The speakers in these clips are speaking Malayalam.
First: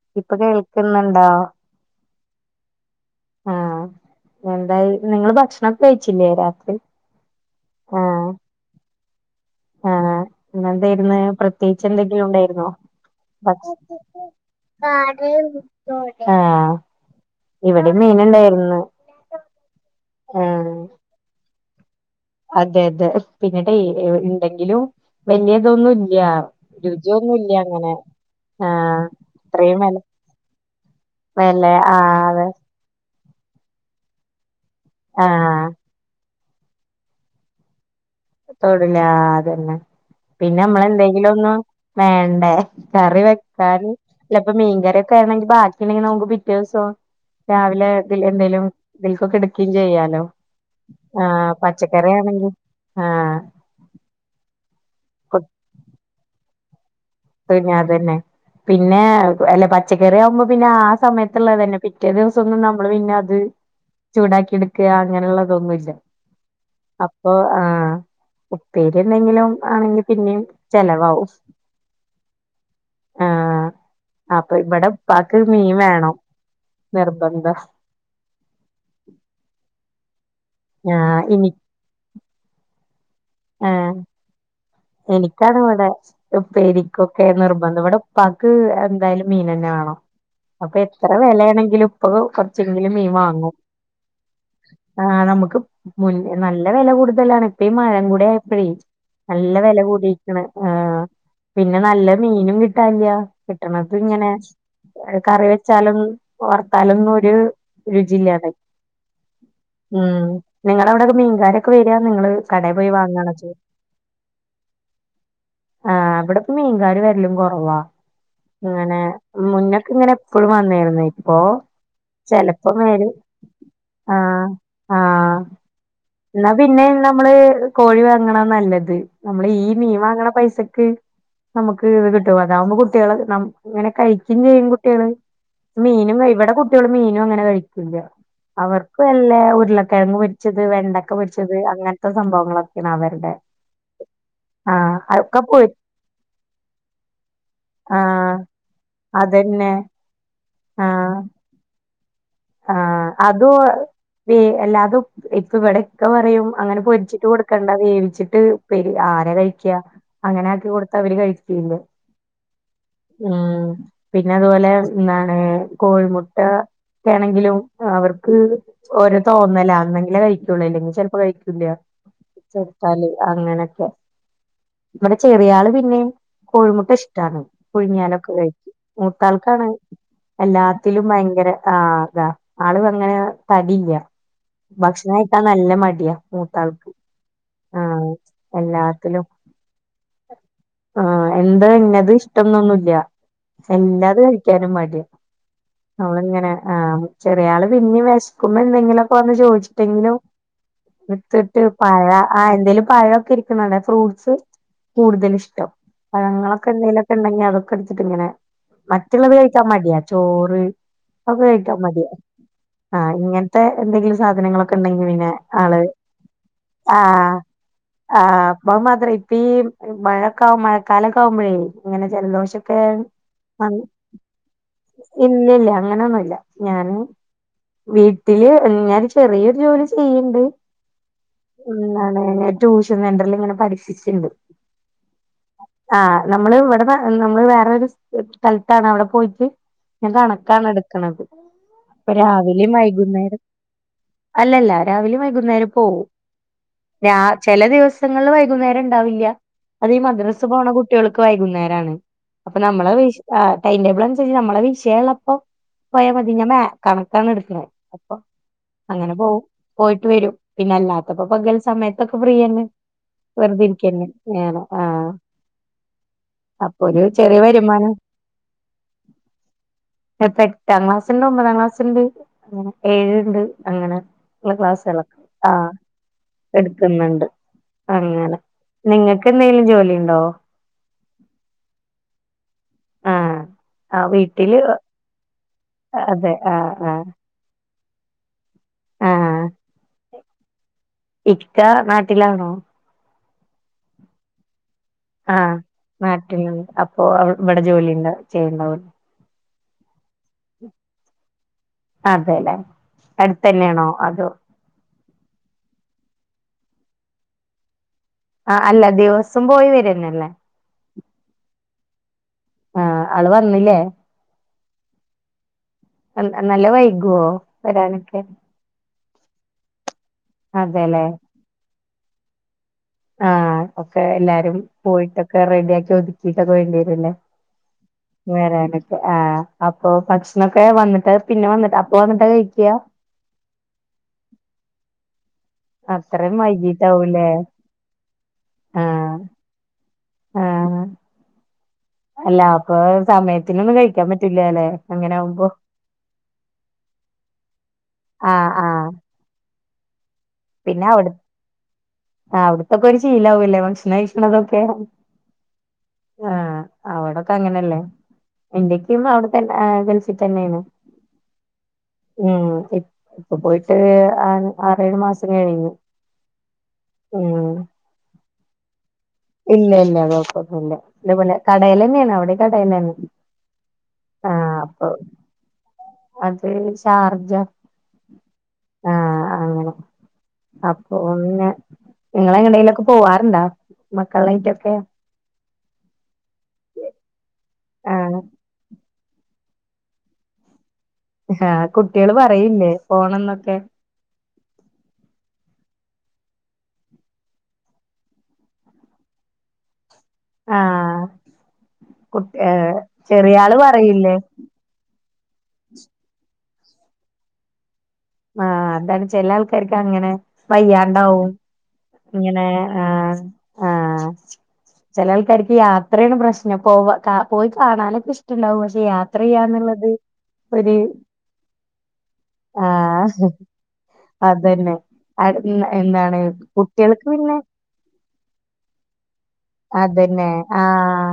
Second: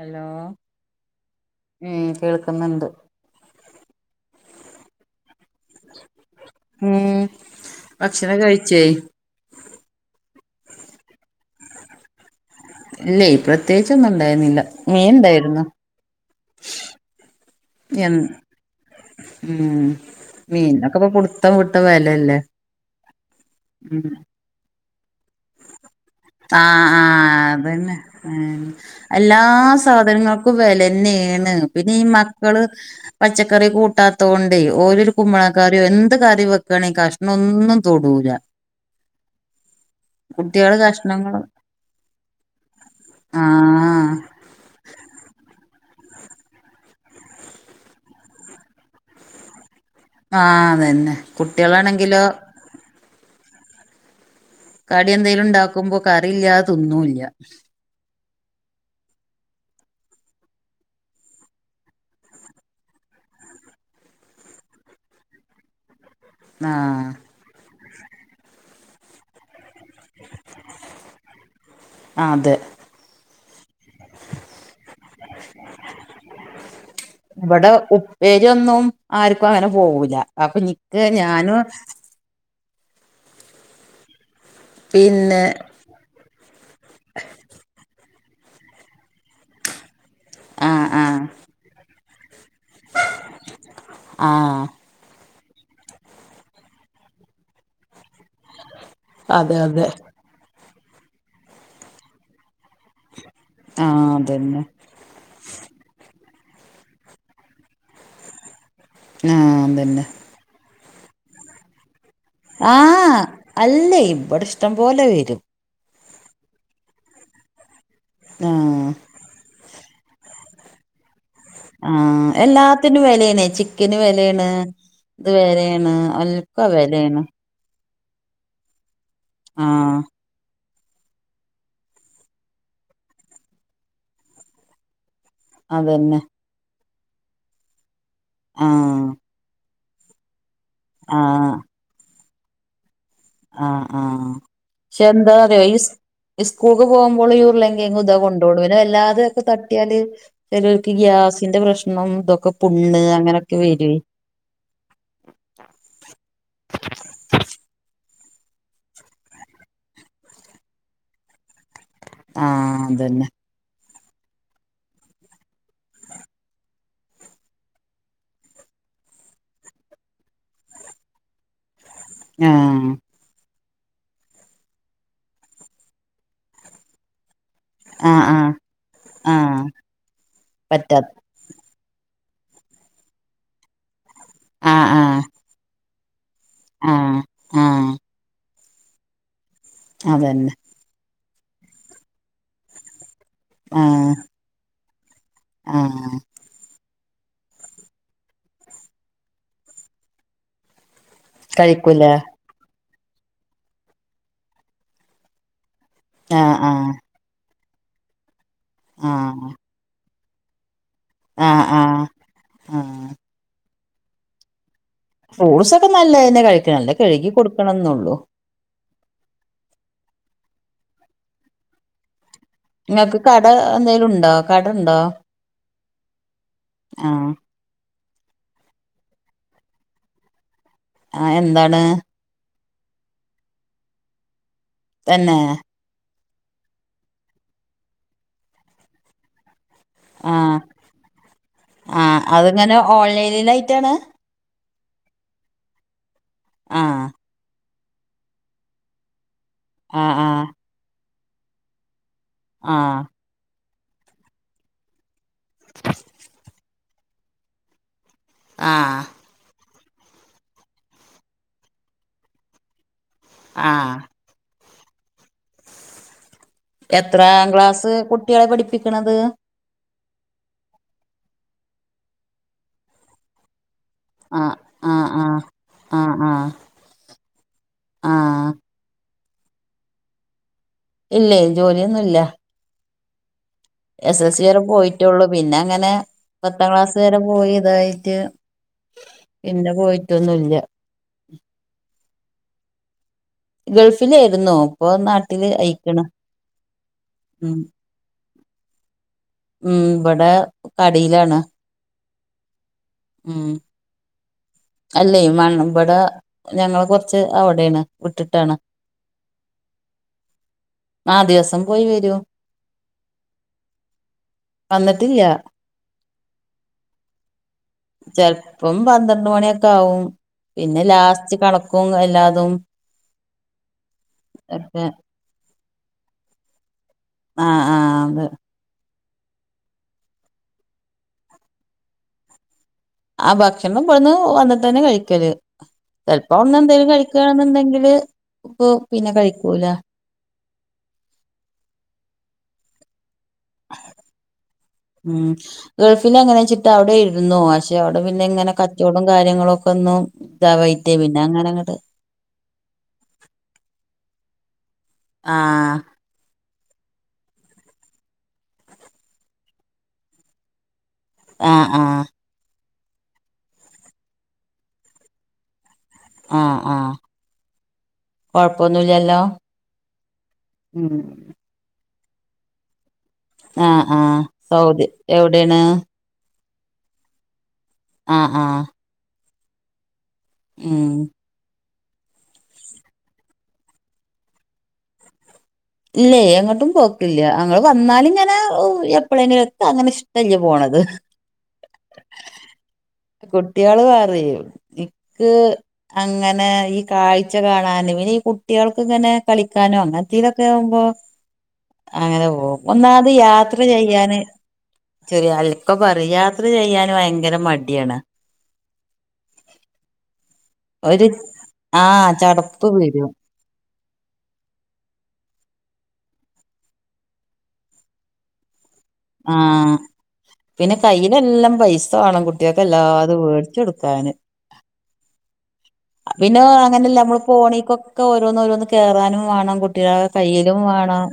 ഹലോ ഇപ്പൊ കേൾക്കുന്നുണ്ടോ? ഉം കേൾക്കുന്നുണ്ട് ആഹ് എന്തായി നിങ്ങള് ഭക്ഷണം കഴിച്ചില്ലേ രാത്രി ആഹ് കഴിച്ചഴി ആഹ് ഇന്നെന്തായിര്ന്ന് പ്രത്യേകിച്ച് എന്തെങ്കിലും ഉണ്ടായിര്ന്നോ? ഇല്ലേ പ്രത്യേകിച്ച് ഒന്നും ഇണ്ടായിന്നില്ല മീൻ ഇണ്ടായിര്ന്നു. ആഹ് ഇവിടെ എൻ മീനുണ്ടായിരുന്നു ഉം ആഹ് മീൻനൊക്കെപ്പ പുട് ത്തം വിട്ട വെലല്ലേ? അതെ അതെ പിന്നീടെ ഇണ്ടെങ്കിലും വലിയതൊന്നും ഇല്ല ആഹ് ആഹ് രുചിയൊന്നുംല്ല അങ്ങനെ അതന്നെ ആഹ് എല്ലാ ഇത്രയും വെല സാധനങ്ങള ക്കും വെലന്നേണ്. വെല പിന്നെ ഈ ആഹ് അതെ മക്കള് പച്ചക്കറി കൂട്ടാത്തോണ്ടേ ഓലൊരു ആഹ് കുമ്മളക്കറി എന്ത് കറി വെ ക്കാണെങ്കി കഷ്ണ ഒന്നും തൊടൂല. തൊട്ങ്ങാതെന്നെ പിന്നെ കുട്ടികള് അമ്മള എന്തെങ്കിലും കഷ്ണങ്ങള് ഒന്ന് വേണ്ടേ കറി വെക്കാന് ആഹ് ഇപ്പ മീൻ കറിയൊക്കെ ആണെങ്കി ബാക്കിണ്ടെങ്കി നമുക്ക് പിറ്റേസോ രാവിലെ ഇതില് എന്തേലും ഇതിൽക്കൊക്കെ ഇട്ക്കിം ചെയ്യാ ആഹ് അതന്നെ ആഹ് പച്ചക്കറി കുട്ടികളാണെങ്കിലോ ആണെങ്കി ആഹ് കടി എന്തേലും ഇണ്ടാക്കുമ്പൊ കറിയില്ലാതെ തിന്നുല്ല [unintelligible] തന്നെ പിന്നെ അല്ലെ പച്ചക്കറി ആവ്മ്പം പിന്നെ ആ സമയത്ത്ള്ളതന്നെ പിറ്റേ ദിവസൊന്നും നമ്മള് പിന്നെ അത് ചൂടാക്കി ഇട്ക്ക അങ്ങനെയുള്ളതൊന്നുല്ല ആഹ് അപ്പൊ ആഹ് ഉപ്പേരി എന്തെങ്കിലും ആണെങ്കി പിന്നിം ചെലവാകും ആഹ് അതെ ആഹ് അപ്പൊ ഇവിടെ പ്പാക്ക് മീൻ വേണം നിർബന്ധ എരു ഒന്നും ആർക്കും അങ്ങനെ പോവൂല്ല അപ്പൊ ഞാ നിക്ക് എനി ഞാനു ഉം പിന്നെ എനിക്കാണ് ഇവടെ ഉപ്പേരിക്കൊക്കെ നിർബന്ധം ഇവിടെപ്പാക്ക് എന്തായാലും മീനന്നെ വേണം അപ്പൊ ആഹ് എത്ര ആഹ് വെലയാണെങ്കിലും ഇപ്പൊ കൊർച്ചെങ്കിലും മീൻ വാങ്ങും ആഹ് ആഹ് നമുക്ക് മു നല്ല വെല കൊട്ത്തുള്ളാണ് ഇപ്പ ഈ മഴം കൂടെ ആയപ്പഴേ നല്ല അതെ വെല അതെ കൂടീക്ക്ണ്. ആ പിന്നെ നല്ല മീനും കിട്ടാല്ല കിട്ടണത് ആഹ് ഇങ്ങനെ അതന്നെ കറി വെച്ചാലും വറുത്താലൊന്നും ഒരു രുചിയില്ലാതെ ആഹ് അതന്നെ ഉം നിങ്ങളവിടൊക്കെ മീൻകാരൊക്കെ വരിയാ നിങ്ങള് കടയിൽ പോയി ആഹ് വാങ്ങാണോ ചെയ്യ അല്ലേ ഇവിടെ ഇഷ്ടം പോലെ വരും ആഹ് ഇവിടിപ്പൊ മീൻകാര് വരലും കുറവാ ആഹ് ഇങ്ങനെ മുന്നക്ക് ഇങ്ങനെ എപ്പോഴും വന്നായിരുന്ന് ഇപ്പോ ആഹ് എല്ലാത്തിനും വിലയാണ് ചിക്കന് ആഹ് വിലയാണ് ഇത് ആഹ് വിലയാണ് എന്നാ ഒക്കെ പിന്നെ വിലയാണ് നമ്മള് കോഴി വാങ്ങണ നല്ലത് നമ്മള് ഈ മീൻ ആഹ് വാങ്ങണ പൈസക്ക് നമ്മുക്ക് ഇത് കിട്ടും അതാവുമ്പോ കുട്ടികള് ഇങ്ങനെ കഴിക്കയും ചെയ്യും കുട്ടികള് മീനും അതന്നെ ഇവിടെ കുട്ടികള് മീനും അങ്ങനെ കഴിക്കൂല്ല അവർക്ക് ആഹ് വല്ല ഉരുളക്കിഴങ്ങ് പൊ - പൊരിച്ചത് വെണ്ടക്ക ആഹ് പൊരിച്ചത് അങ്ങനത്തെ സംഭവങ്ങളൊക്കെയാണ് അവരുടെ ആഹ് ആഹ് ആഹ് പക്ഷേ അതൊക്കെ എന്താന്ന് പൊരി അറിയോ [unintelligible] ഈ സ്കൂൾക്ക് പോകുമ്പോൾ ഉരുളകിഴങ്ങും ഇതാ ആഹ് കൊണ്ട്പോവുള്ളു പിന്നെ അല്ലാതെയൊക്കെ അതന്നെ തട്ടിയാല് ചിലവർക്ക് ഗ്യാസിന്റെ പ്രശ്നം ഇതൊ ആഹ് അതു [unintelligible] ഇപ്പ ഇവിടൊക്കെ പറയും അങ്ങനെ പൊരിച്ചിട്ട് കൊടുക്കണ്ട വേവിച്ചിട്ട് [unintelligible] ആര കഴിക്കാ അങ്ങനെ ആക്കി കൊടുത്ത അവര് കഴിക്കേല്ലേ ആഹ് അതന്നെ ഉം പിന്നെ അതുപോലെ എന്താണ് കോഴിമുട്ട ആണെങ്കിലും അവർക്ക് ഒരോ തോന്നല അന്നെങ്കിലേ കഴിക്കുള്ളൂ ഇല്ലെങ്കിൽ ചിലപ്പോ കഴിക്കില്ല ആഹ് [unintelligible] അങ്ങനൊക്കെ ഇവിടെ ചെറിയാള് പിന്നെയും കോഴിമുട്ട ഇഷ്ടാണ് ആഹ് പുഴിങ്ങിയാലൊക്കെ ആഹ് കഴിക്കും ആഹ് മൂത്താൾക്കാണ് പറ്റാ എല്ലാത്തിലും ഭയങ്കര- ആഹ് അതാ ആളും അങ്ങനെ തടിയില്ല ആഹ് ഭക്ഷണം ആഹ് കഴിക്കാൻ നല്ല മടിയാ മൂത്താൾക്ക് ആഹ് എല്ലാത്തിലും അതന്നെ ആഹ് എന്താ ഇന്നത് ഇഷ്ടന്നൊന്നു ഇല്ല ആഹ് എല്ലാത കഴിക്കാനും മടി ആഹ് അവളിങ്ങനെ ആഹ് ചെറിയ ആള് പിന്നെയും വിശക്കുമ്പോ എന്തെങ്കിലുമൊക്കെ വന്ന് ചോദിച്ചിട്ടെങ്കിലും [unintelligible] കഴിക്കൂല പഴ ആഹ് എന്തേലും പഴൊക്കെ ഇരിക്കുന്ന ഫ്രൂട്ട്സ് കൂടുതല് ഇഷ്ടം ആഹ് പഴങ്ങളൊക്കെ ആഹ് എന്തെങ്കിലും ഉണ്ടെങ്കി അതൊക്കെ എടുത്തിട്ട് ഇങ്ങനെ മറ്റുള്ളത് ആഹ് കഴിക്കാൻ മടിയാ ചോറ് [unintelligible] ആഹ് കഴിക്കാൻ ആഹ് മടിയാ ആഹ് ഇങ്ങനത്തെ എന്തെങ്കിലും സാധനങ്ങളൊക്കെ ഉണ്ടെങ്കിൽ ഫ്രൂട്ട്സ് ഒക്കെ നല്ലതന്നെ കഴിക്കണെ നല്ല കഴുകി കൊടുക്കണന്നുള്ളൂ [unintelligible] ഇപ്പ ഈ മഴക്കാവും മഴക്കാലൊക്കെ ആവുമ്പോഴേ ഇങ്ങനെ ജലദോഷം നിങ്ങൾക്ക് കട [unintelligible] എന്തേലും ഉണ്ടോ കട ഉണ്ടോ ഇല്ലില്ല അങ്ങനൊന്നും ഞാന് ആഹ് വീട്ടില് ഞാൻ ചെറിയൊരു ജോലി ചെയ്യണുണ്ട് എന്താണ് ട്യൂഷൻ സെന്ററിൽ ഇങ്ങനെ പഠിപ്പിക്കാണ് തന്നെ ആഹ് നമ്മള് ഇവിടെ നമ്മള് വേറൊരു സ്ഥലത്താണ് അവിടെ പോയിട്ട് ഞാൻ ആഹ് കണക്കാണ് എടുക്കണത് അപ്പൊ ആഹ് രാവിലെയും അതിങ്ങനെ വൈകുന്നേരം ഓൺലൈനിലായിട്ടാണ് അല്ലല്ല രാവിലെയും വൈകുന്നേരം പോവും ആഹ് രാ ചില ദിവസം ദിവസങ്ങളിൽ വൈകുന്നേരം ഉണ്ടാവില്ല അത് ആഹ് മദ്രസ ആഹ് പോണ കുട്ടികൾക്ക് വൈകുന്നേരാണ് അപ്പൊ നമ്മളെ ആഹ് വി ടൈം ടേബിൾ അനുസരിച്ച് നമ്മള വിഷയ ഉള്ളപ്പൊ പോയാ മതി ഞാൻ മാ കണക്കാണ് എടുക്കുന്നത് അപ്പൊ ആഹ് അങ്ങനെ പോവും പോയിട്ട് വരും പിന്നെ അല്ലാത്തപ്പോ പകല് സമയത്തൊക്കെ ഫ്രീ തന്നെ വെറുതെ ആഹ് ഇരിക്കന്നെ [unintelligible] ആഹ് അപ്പൊ ഒരു ചെറിയ എത്രാം ക്ലാസ് വരുമാനം കുട്ടികളെ പഠിപ്പിക്കണത് [unintelligible] എട്ടാം ക്ലാസ്ണ്ട് ഒമ്പതാം ക്ലാസ്ണ്ട് ഏഴ് ണ്ട് അങ്ങനെ ള്ള ആഹ് ആഹ് ക്ലാസുകളൊക്കെ ആഹ് എടുക്ക്ന്ന്ണ്ട് അങ്ങനെ ആഹ് നിങ്ങക്കെന്തേലും ജോലിണ്ടോ ഇല്ലേ ജോലിയൊന്നുല്ല ആഹ് ആഹ് എസ് എസ് സി വീട്ടില് വരെ പോയിറ്റൊള്ളു പിന്നങ്ങനെ അതെ പത്താം ആഹ് ക്ലാസ് ആഹ് വരെ പോയി ഇതായിറ്റ് ആഹ് പിന്നെ പോയിട്ടൊന്നുല്ല ഇക്ക നാട്ടിലാണോ ഗൾഫിലേയിരുന്നു ആഹ് നാട്ടിലുണ്ട് അപ്പൊ അവ് ഉം ഇവിടെ ജോലി ഉണ്ട ചെയ്യണ്ടാവും ഉം ഇബ്ടെ കടയിലാണ് അതെല്ലേ അടുത്തന്നെയാണോ അതോ അല്ല ഈ മൺ ഇബടെ ഞങ്ങള് കൊറച്ച് അവിടെയാണ് വിട്ടിട്ടാണ് ആഹ് അല്ല ദിവസം പോയി വര്യന്നല്ലേ ആഹ് ദിവസം പോയി വരും ആഹ് ആള് വന്നില്ലേ വന്നിട്ടില്ല എന്ത നല്ല വൈകോ ചെൽപ്പം പന്ത്രണ്ട് മണിയൊക്കാവും പിന്നെ അതെല്ലേ ലാസ്റ്റ് കണക്കും എല്ലാതും ആഹ് ഒക്കെ എല്ലാരും ഒക്കെ പോയിട്ടൊക്കെ റെഡിയാക്കി ഒതുക്കിട്ടൊക്കെ വേണ്ടി വരുല്ലേ ആഹ് ആഹ് വരാനൊക്കെ ആഹ് അപ്പൊ ഭക്ഷണൊക്കെ വന്നിട്ട് പിന്നെ വന്നിട്ട് അപ്പൊ വന്നിട്ടാ കഴിക്ക്യ ആഹ് ഭക്ഷണം ഇബ്ടുന്ന് വന്നിട്ടന്നെ കഴിക്കല് ചെൽപ്പോ അത്രയും ഒന്ന് എന്തെലും വൈകീട്ടാവൂലേ കഴിക്ക്യാണെന്നുണ്ടെങ്കില് ഇപ്പൊ ആഹ് പിന്നെ കഴിക്കൂല ആഹ് അല്ല അപ്പൊ സമയത്തിനൊന്നും കഴിക്കാൻ പറ്റൂല്ലാല്ലെ അങ്ങനാവുമ്പോ ഗൾഫില് അങ്ങനെച്ചിട്ട് അവിടെ ഇരുന്നു പക്ഷെ അവിടെ പിന്നെ ആഹ് ഇങ്ങനെ ആഹ് കച്ചോടോം കാര്യങ്ങളും ഒക്കെന്നു ഇതാവൈറ്റേ പിന്നങ്ങനെ അങ്ങട് ആഹ് അവിടത്തൊക്കെ ഒരു ശീലാവുല്ലേ ഭക്ഷണം കഴിക്ക്ണതൊക്കെ ആഹ് അവിടൊക്കങ്ങനല്ലേ ഇന്റെയിക്കേം അവിടത്തന്നെ ഗൾഫി തന്നേണ് ആഹ് ആഹ് ഉം ഇ ഇപ്പൊ പോയിട്ട് ആറേഴ് മാസം കഴിഞ്ഞു ആഹ് ആഹ് ഇല്ല്യ ഇല്ല കൊഴപ്പൊന്നുല്ല ഉം ഇതേപോലെ കടേലന്നെയാണ് അവിടെ കടേന്നേണ് ആഹ് ആഹ് സൗദി എവിടേണ് അത് ഷാർജ ആഹ് ആഹ് ആഹ് അങ്ങനെ ഉം അപ്പൊ ന്നെ നിങ്ങളെങ്ങടേലൊക്കെ പോവാറുണ്ടാ മക്കളായിട്ടൊക്കെ ഇല്ല്യേ എങ്ങോട്ടും പോക്കില്ല്യ അങ്ങള് ആഹ് വന്നാല്ങ്ങനെ എപ്പഴെങ്കിലൊക്കെ പാങ്ങനെ ഇഷ്ടല്യ പോണത് ആഹ് കുട്ടികള് പറയില്ലേ പോണംന്നൊക്കെ കുട്ടികള് പറയും ഇക്ക് അങ്ങനെ ഈ കാഴ്ച കാണാനും ഇന്നീ കുട്ടികൾക്ക്ങ്ങനെ കളിക്കാനും അങ്ങനത്തെതൊക്കെ ക്കേവുമ്പോ ആഹ് അങ്ങനെ കുട്ടി പോവും ഏഹ് ഒന്നാത് ചെറിയാള് യാത്ര പറയില്ലേ ചെയ്യാന് ചെറിയാൾക പറയാത്തത് ചെയ്യാന് ഭയങ്കര മടിയാണ് ആഹ് അതാണ് ചെല ആൾക്കാർക്ക് അങ്ങനെ ഒരു വയ്യാണ്ടാവും ആഹ് ഇങ്ങനേ ചടപ്പ് വരും ആഹ് ആഹ് ചെല ആൾക്കാർക്ക് യാത്രേണ് പ്രശ്നം പോവ പോയി കാണാനൊക്കെ ഇഷ്ട്ടണ്ടാവും പക്ഷെ യാ ആഹ് പിന്ന കയ്യിലല്ലം പൈസ വാണം കുട്ടീക്കെല്ലാ ത് വേട്ച്ചെടുക്കാന് അതെന്നെ അത് ഇന്ന് എന്ന് പിന്ന അങ്ങനല്ലെ നമ്മ പോണിക്കൊക്കെ ഓരോന്ന് ഓരോന്ന് കേറാനും വാണം കുട്ടി അതന്നെ ആഹ്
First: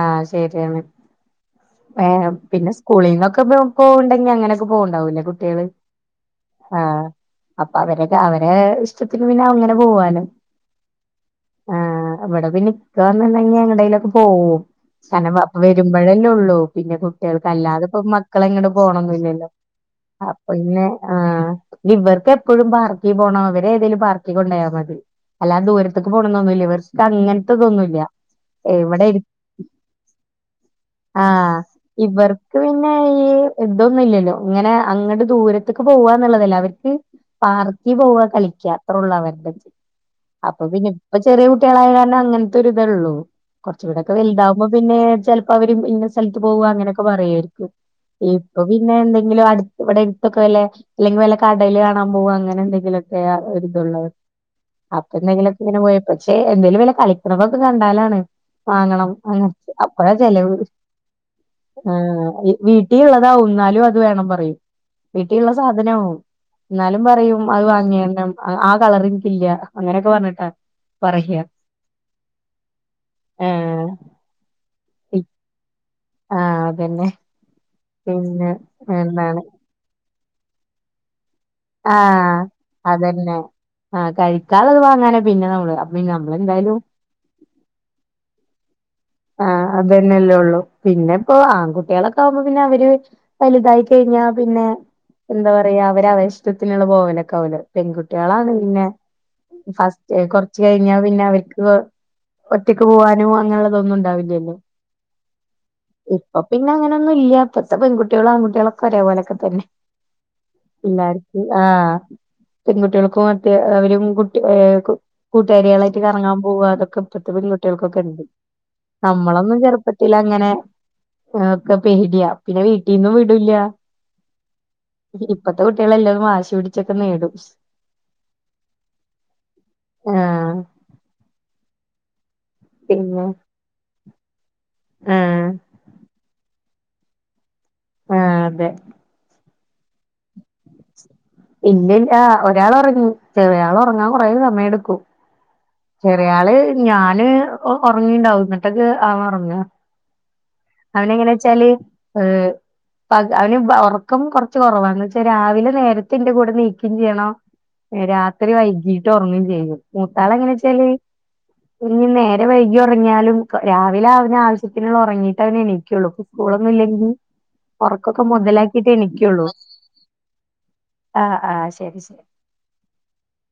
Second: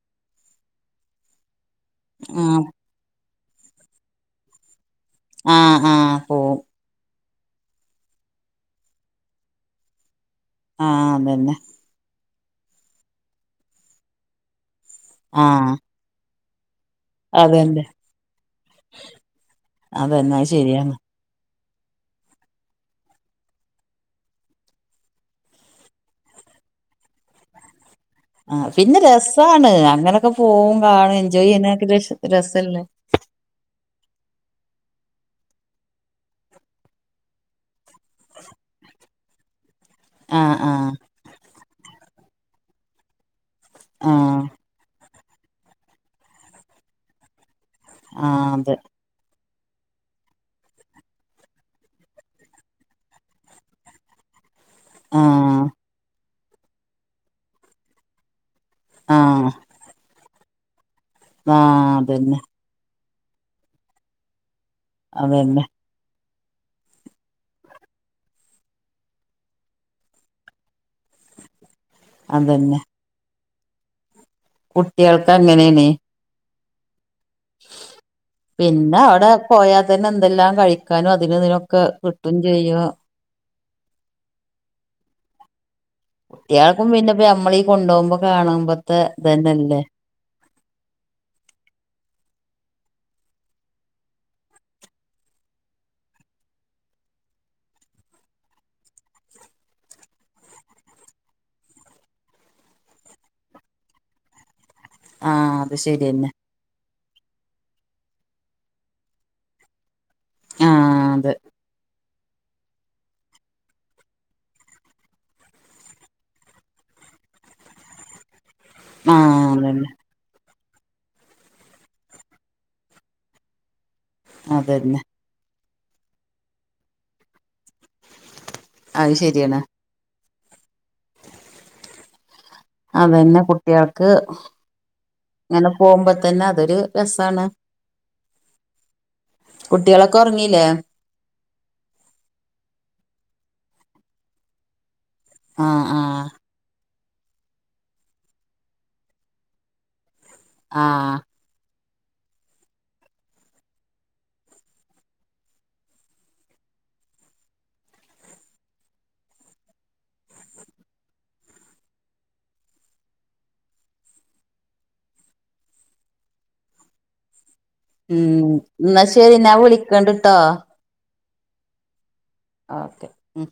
ആഹ് ശരിയാണ് ഏഹ് ആഹ് പിന്ന സ്കൂളിന്നൊക്ക പോൺണ്ടെങ്കി അങ്ങനൊക്ക പോൺണ്ടാവൂലെ കുട്ട്യേള് ആഹ് ആഹ് പോവും ആഹ് അപ്പൊ അവരെ അവരേ ഇഷ്ടത്തിന് പിന്ന അങ്ങനെ പോവാനൊ ആഹ് അതന്നെ ആഹ് ഇവിടെ പിന്ന ഇക്ക വന്ന്ണ്ടെങ്കി എങ്ങ്ടേലൊക്കെ പോവും കാര്ണം വ ആഹ് വരുമ്പഴല്ലൊള്ളു പിന്നെ കുട്ടീൾക്ക് അതന്നെ അല്ലാതെ ഇപ്പൊ മക്കള എങ്ങ്ടും പോണൊന്നില്ലലൊ അതന്നെ അത് അപ്പൊന്നെ ശരിയാണ് ആഹ് ഇഞി ഇവർക്കെപ്പഴും പാർക്കി പോണം ഇവരെ ഏതേലും പാർക്കി കൊണ്ടോയ മതി അല്ലാ ദൂര്ത്ത്ക്ക് പോണന്നൊന്നില്ല ഇവർക്ക് അങ്ങൻത്തതൊന്നുല്ല ആഹ് പിന്ന രസാണ് അങ്ങനൊക്കെ പോവും കാണും എൻജോയ് ആഹ് ചിയ്യ്ണൊക്കെ രസ ഇവർക്ക് രസല്ലേ പിന്നെ ഈ ഇതൊന്നില്ലലൊ ഇങ്ങനെ അങ്ങ്ട്ട് ദൂരത്ത്ക്ക് പോവാന്നാള്ളതല്ലെ അവർക്ക് പാർക്കി പോവ കളിക്കാ അത്രൊള്ളു അവർക് ആഹ് അപ്പൊ പിന്നെ ആഹ് ഇപ്പ ചെറിയ കുട്ടീളായ കാര്ണം അങ്ങൻത്തൊരി ഇതൊള്ളു കൊറ്ച്ചൂടൊക്ക ആഹ് വല്താവുമ്പൊ പിന്നേ ചെൽപ്പൊ അവര് ഇന്ന സ്ഥൽത്ത് പോവ ഇങ്ങനൊക്ക പറയുവായിര്ക്കും ആഹ് ഇപ്പൊ അതെ പിന്നെ എന്തെങ്കിലും അട് ഇവിടെ എട്ത്തൊക്കെ വല്ലെ അല്ലെങ്കി വല്ല കടല് കാണാ പോക അങ്ങനെ എന്തെങ്കിലൊക്കെ ഒര് ഇതൊള്ളു അപ്പൊ എന്തെങ്കിലൊക്ക ആഹ് ഇങ്ങനെ പോയ പക്ഷേ എന്തേലും വല്ല കളിക്ക്ണതൊക്ക കണ്ടാലാണ് വാങ്ങണം അങ്ങനെ ആഹ് അപ്പഴാ ചെലവ് ആഹ് ആഹാ അതന്നെ വീട്ടി ഇള്ളതാവും ഇന്നാലും അത് വേണം പറയും വീട്ടി ഇള്ള അതന്നെ സാധനാവും ഇന്നാലും പറയും അത് വാങ്ങെണം ആഹ് കളറെ എൻക്കില്ല അങ്ങനൊക്കെ പർഞ്ഞിട്ടാ പറയ്യ അതന്നെ ആഹ് കുട്ടീൾക്ക് അങ്ങനേണെ ആഹ് അതന്നെ പിന്നെ പിന്നെ അവിടെ എന്താണ് പോയാ തന്നെ എന്തെല്ലാം കഴിക്കാനും അതിന് ഇതിനു ആഹ് അതന്നെ ആഹ് കഴിക്കാള്ളത് വാങ്ങാന പിന്ന നമ്മള് പിന്നെ നമ്മളെന്തായാലും കുട്ടീൾക്കും പിന്നപ്പ നമ്മളീ കൊണ്ടുപോകുമ്പൊ കാണുമ്പത്തെ ഇതന്നല്ലെ പിന്നല്ലൊള്ളു പിന്ന ഇപ്പൊ ആൺകുട്ടീളൊക്ക ആവുമ്പൊ പിന്ന അവര് വലുതായി കഴിഞ്ഞ പിന്നെ എന്താ പറയാ അവര് അവര ഇഷ്ടത്തിന്ള്ള പോവലൊക്കവുലെ പെൺകുട്ടീളാണ് പിന്നെ ഫസ്റ്റ് കൊറ്ച്ച് കഴിഞ്ഞാ പിന്നെ അവർക്ക് ഒറ്റക്ക് പൂവാനും അങ്ങനെള്ളതൊന്നും ഇണ്ടാവില്ലല്ലൊ ആഹ് അത് ശരിയെന്നെ പിന്നെ അങ്ങനൊന്നുല്ല്യ ഇപ്പത്തെ പെൺകുട്ട്യാളും ആൺകുട്ട്യാളൊക്ക ഒരേ പോലൊക്ക തന്നെ ആഹ് അതെ എല്ലാർക്കും ആഹ് പെൺകുട്ട്യാൾക്കും മറ്റെ അവരും കുട്ടി ഏഹ് കൂട്ടുകാരിയാളായ്ട്ട് കറങ്ങാ പോവ അതൊക്ക ഇപ്പത്തെ പെൺകുട്ട്യാൾക്കൊക്കണ്ട് ആഹ് നമ്മളൊന്നും അതന്നെ ചെറുപ്പത്തിലങ്ങനെ ഒക്കെ പേടിയാ പിന്നെ വീട്ടിൽന്നും വിടില്ല അതന്നെ ഇപ്പത്തെ കുട്ട്യാളെല്ലതും വാശി പിടിച്ചൊക്കെ നേടും അത് ശരിയാണ് ആഹ് പിന്നെ അതന്നെ കുട്ട്യാൾക്ക് ആഹ് ങ്ങനെ പോവുമ്പോ തന്നെ അതൊരു രസാണ് ആഹ് അതെ കുട്ട്യാളൊക്കൊ ഒറങ്ങീല്ലേ ഇല്ലില്ല ഒരാളൊറങ്ങി ചെറിയാൾ ഉറങ്ങാൻ കുറേ സമയെടുക്കും ആഹ് ആഹ് ചെറിയാള് ഞാന് ഒറങ്ങിണ്ടാവും ന്നട്ടൊക്കെ അവൊറങ്ങ ആഹ് അവനെങ്ങനെച്ചാല് ഏ പക അവന് ഉറക്കം കൊറച്ച് കൊറവാന്ന്വെച്ചാ രാവിലെ നേരത്തെന്റെ കൂടെ നീക്കയും ചെയ്യണം രാത്രി വൈകീട്ട് ഉറങ്ങും ചെയ്യും മൂത്താളെങ്ങനെച്ചാല് ഇനി നേരം വൈകി ഒറങ്ങിയാലും രാവിലെ അവന് ആവശ്യത്തിനുള്ള ഉറങ്ങിയിട്ടേ അവനെണീക്കുള്ളു സ്കൂളൊന്നുല്ലെങ്കി ഉം ന്നാ ശരി എണീക്കുള്ളൂ ഞാൻ വിളിക്കണ്ട്ട്ടോ ആഹ് ആഹ് ശരി ശരി ഓക്കെ ഉം